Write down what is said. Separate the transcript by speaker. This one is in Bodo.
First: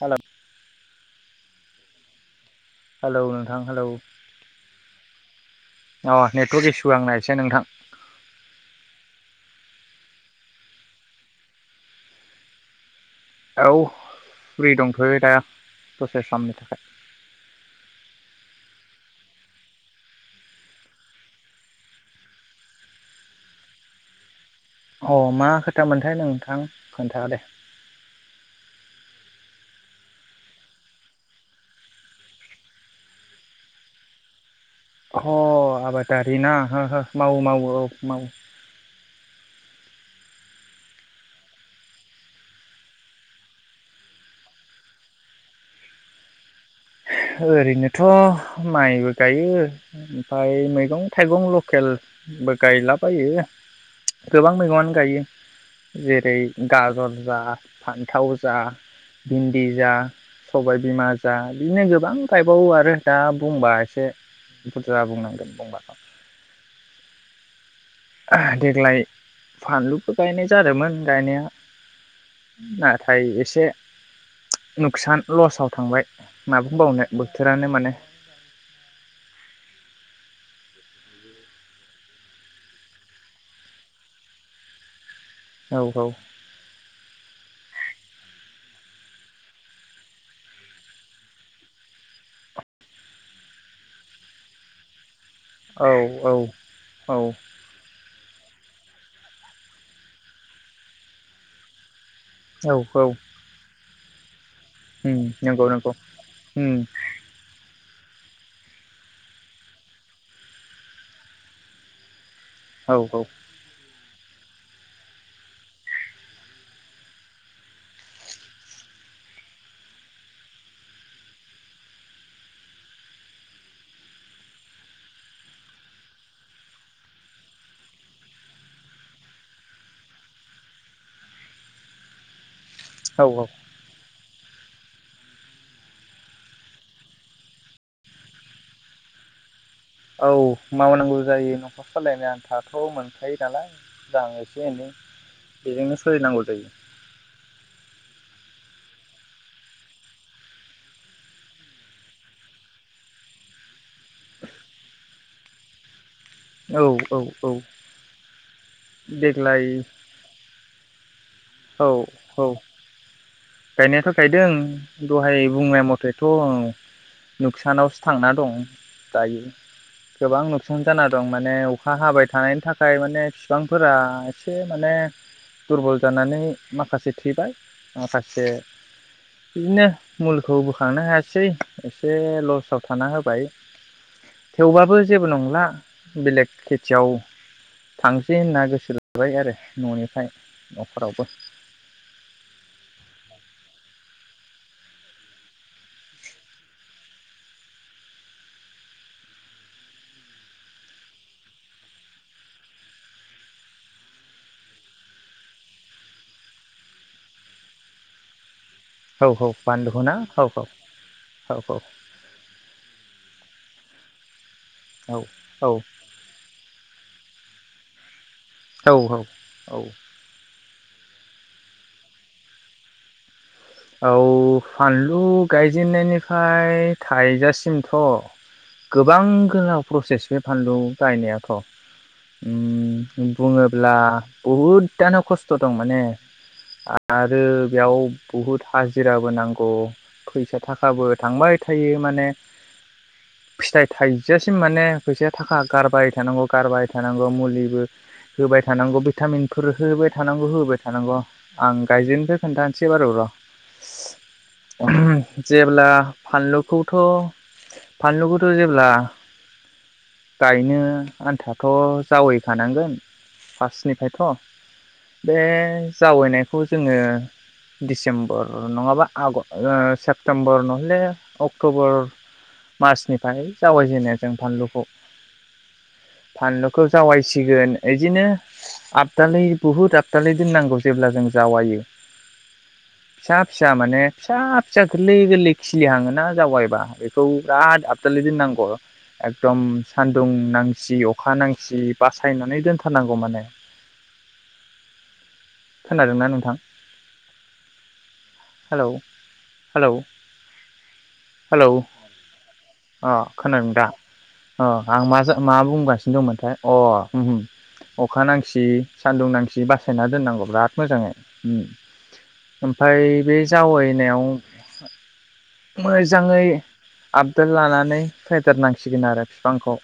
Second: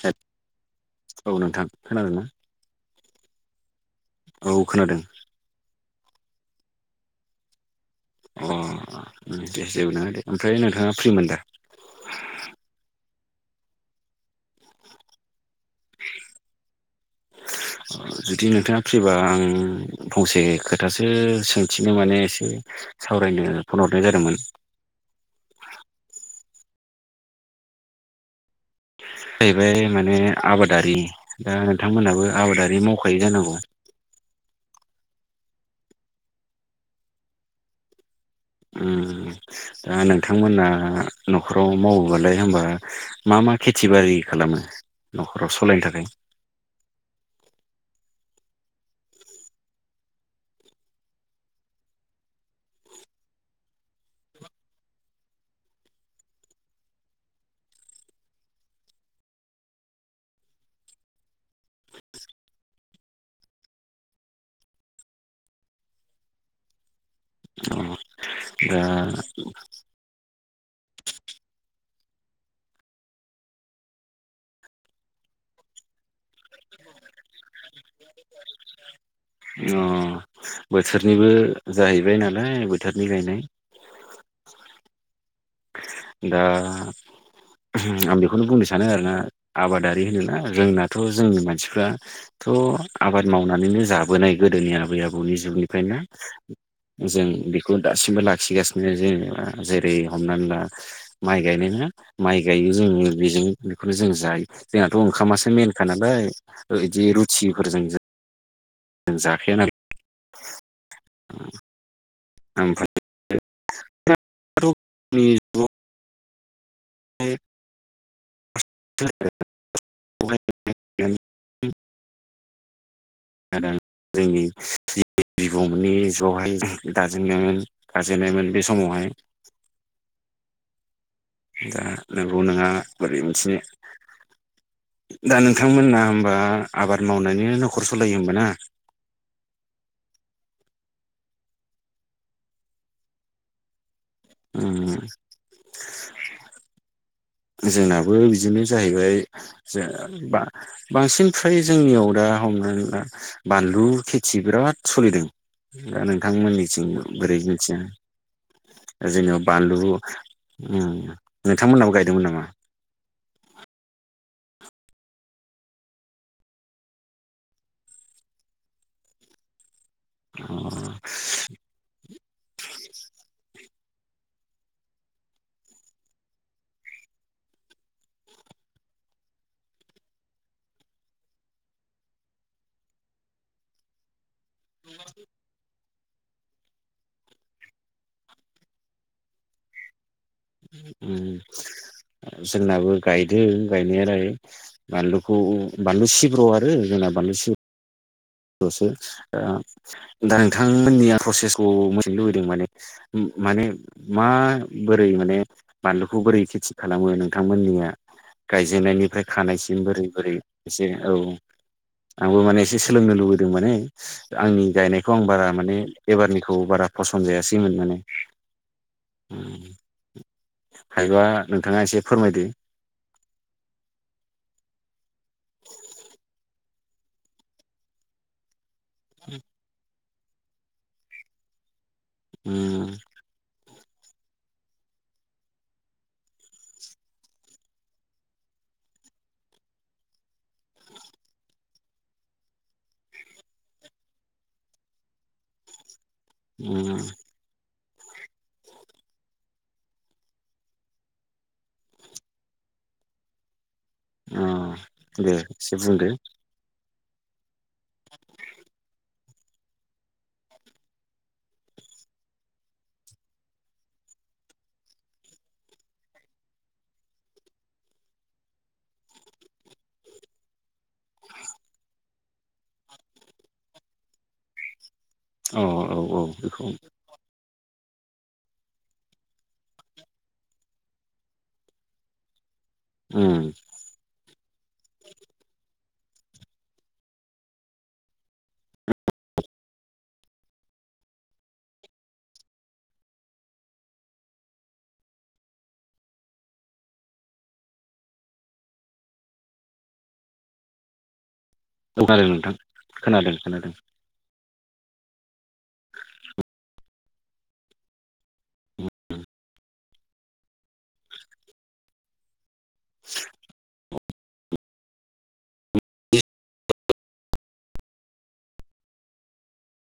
Speaker 1: हेलौ
Speaker 2: औ नोंथां खोनादों ना?
Speaker 1: हेलौ नोंथां हेलौ
Speaker 2: औ खोनादों
Speaker 1: अ नेटवर्क इसु आंना एसे नोंथां
Speaker 2: अ दे जेबो नङा दे ओमफ्राय नोंथाङा फ्रिमोन दा?
Speaker 1: औ फ्रि दंथ'यो दा दसे समनि थाखाय
Speaker 2: जुदि नोंथाङा फ्रिबा आं फंसे खोथासो सोंथिनो माने एसे सावरायनो फन हरनाय जादोंमोन।
Speaker 1: अ मा खोथा मोनथाय नोंथां? खोन्था दे।
Speaker 2: जाहैबाय माने आबादारि दा नोंथांमोनहाबो आबादारि मावखायो जानांगौ।
Speaker 1: ह आबादारि ना हो हो मावो मावो औ मावो।
Speaker 2: उम दा नोंथांमोना न'खराव मावोबालाय होनबा मा मा खेथि बारि खालामो न'खराव सालायनो थाखाय
Speaker 1: ओरैनोथ' माइबो गायो ओमफाय मैगं थाइगं लकेलबो गायलाबायो गोबां मैगङानो गायो जेरै गाजर जा फान्थाव जा भिन्दि जा सबायबिमा जा बिदिनो गोबां गायबावो आरो दा बुंबा एसे बुरजा बुंनांगोन बुंबाथ'
Speaker 2: अ दा
Speaker 1: देग्लाय फानलुबो गायनाय जादोंमोन गायनाया नाथाय एसे नुखसान लसाव थांबाय। मा बुंबावनो बोथोरानो माने
Speaker 2: अ बोथोरनिबो जाहैबाय नालाय बोथोरनि गायनाय।
Speaker 1: औ औ
Speaker 2: दा आं बेखौनो बुंनो सानो आरोना आबादारि होनोना जोंनाथ' जोंनि मानसिफ्राथ' आबाद मावनानैनो जाबोनाय गोदोनि आबै आ बौनि
Speaker 1: औ
Speaker 2: जुगनिफ्रायनो
Speaker 1: औ
Speaker 2: जों बेखौ दासिमबो ला खिगासिनो जेनेबा जेरै हमनानै ला माइ गायनाय ना माइ गायो
Speaker 1: औ औ
Speaker 2: जोङो बेजों बेखौनो जों जाय जोंनाथ'
Speaker 1: उम
Speaker 2: ओंखामासो
Speaker 1: नंगौ
Speaker 2: मेनखा
Speaker 1: नंगौ
Speaker 2: नालाय ओ
Speaker 1: उम
Speaker 2: इदि रुथिफोरजों जों जों जाखाया नाल
Speaker 1: औ औ
Speaker 2: [inaudible] [inaudible] [unintelligible] [unintelligible] जोंनि [unintelligible] बिबौमोननि जुगावहाय दाजेन [unintelligible] मोन दाजेननायमोन बे समावहाय दा नोंगौ नोङा बोरै
Speaker 1: औ औ
Speaker 2: मिथिनो दा नोंथांमोना होमबा आबाद मावनानैनो न'खर सालायो होमबा ना?
Speaker 1: औ मावनांगौ जायो। न'खर सालायनो आन्थाथ' मोनखायो नालाय। दा आं एसे एनै
Speaker 2: उम
Speaker 1: बेजोंनो सलिनांगौ जायो।
Speaker 2: जोंनाबो बिदिनो जाहैबाय ज बा बांसिन फ्राय जोंनियाव दा हमनानै बानलु खेथि बिराद सलिदों। दा नों [unintelligible] नोंथांमोननिथिं
Speaker 1: औ औ
Speaker 2: बोरै
Speaker 1: औ
Speaker 2: मिथिया। जेनब
Speaker 1: देग्लाय
Speaker 2: बानलु उम
Speaker 1: औ
Speaker 2: नोंथांमोनाव गाय
Speaker 1: औ गायनायाथ' गायदों दहाय बुंनाय मथेथ' नुखसानावसो थांना दं दायो। गोबां
Speaker 2: अ
Speaker 1: नुखसान जाना दं माने अखा हाबाय थानायनि थाखाय माने बिबां फोरा एसे माने दुरबल जानानै माखासे थैबाय माखासे एसे बिदिनो मुुलिखौ बोखांनो हायासै एसे लसाव थाना होबाय। थेवबाबो जेबो नंला। बेलेग खेथियाव थांसै होनना गोसो जाबाय आरो न'निफ्राय न'खरावबो
Speaker 2: जोंनाबो गायदों गायनायालाय बानलुखौ बानलु सिब्र' आरो जोंना बानलु सिब्र' जसो दा नोंथांमोननिया प्रसेसखौ मोनोजनो लुबैदों माने माने मा बोरै माने बानलुखौ बोरै खेथि खालामो नोंथांमोननिया गायजेननायनिफ्राय
Speaker 1: औ औ
Speaker 2: खानायसिम
Speaker 1: बानलुखौ
Speaker 2: बोरै
Speaker 1: ना
Speaker 2: बोरै
Speaker 1: औ
Speaker 2: एसे औ आंबो माने एसे लुबैदों माने। आंनि गायनायखौ आं बारा माने एबारनिखौ बारा फस खनजायासैमोन माने।
Speaker 1: औ औ औ
Speaker 2: हायोबा नोंथाङा एसे फोरमायदो।
Speaker 1: औ फान थु गायजेननायनिफ्राय थाइजासिमथ' गोबां गोलाव प्रसेस बे फानलु गायनायाथ' उम बुंङो ब्ला बहुदनो खस्थ' दं माने आरो बेयाव बुहुद हाजिराबो नांगौ फैसा थाखाबो थांबाय थायो माने थानांगौ गारबाय
Speaker 2: उम
Speaker 1: थानांगौ मुलिबो। होबाय थानांगौ भिटामिनफोर होबाय थानांगौ होोबाय थानांगौ आं गाइजेननिफ्राय खोन्थानोसै बार' र' [unintelligible]
Speaker 2: अ दे
Speaker 1: [unintelligible]
Speaker 2: एसे
Speaker 1: जेब्ला
Speaker 2: बुंदो
Speaker 1: फानलुखौ थ' फानलुखौथ' जेब्ला गायनो आन्थाथ' जावैखानांगोन फार्टनिफ्रायथ' बे जावैनायखौ जोङो सेप्तेम्बर नङाबा सेप्तेम्बर नहले अक्ट'बर मार्चनिफ्राय जावायजेनो जों फानलुखौ
Speaker 2: औ औ औ बेखौ
Speaker 1: सिगोन बिदिनो आबदालै बुहुद आबदालै दोननांगौ जेब्ला जों जावायो
Speaker 2: उम
Speaker 1: फिसा फिसा माने फिसा फिसा गोरलै गोरलै खि लि हाङोना जावायबा बेखौ बिराद आबदालि दोननांगौ एकदम सानदुं नांसि अखा नांसि बासायनानै दोनथारनांगौ माने खोनादोंना नोंथां? हेलौ हेलौ हेलौ
Speaker 2: औ खोनादों नोंथां
Speaker 1: अ खोनादों दा अ आं मा जा मा बुंगासिनो दंमोनथाय अ अखा नांसि सान्दुं नांसि बासायना दोननांगौ बिराद मोजाङै ओमफ्राय बे जावै नायाव मोजाङै [unintelligible] लानानै [unintelligible] नांसिगोन आरो बिफांखौ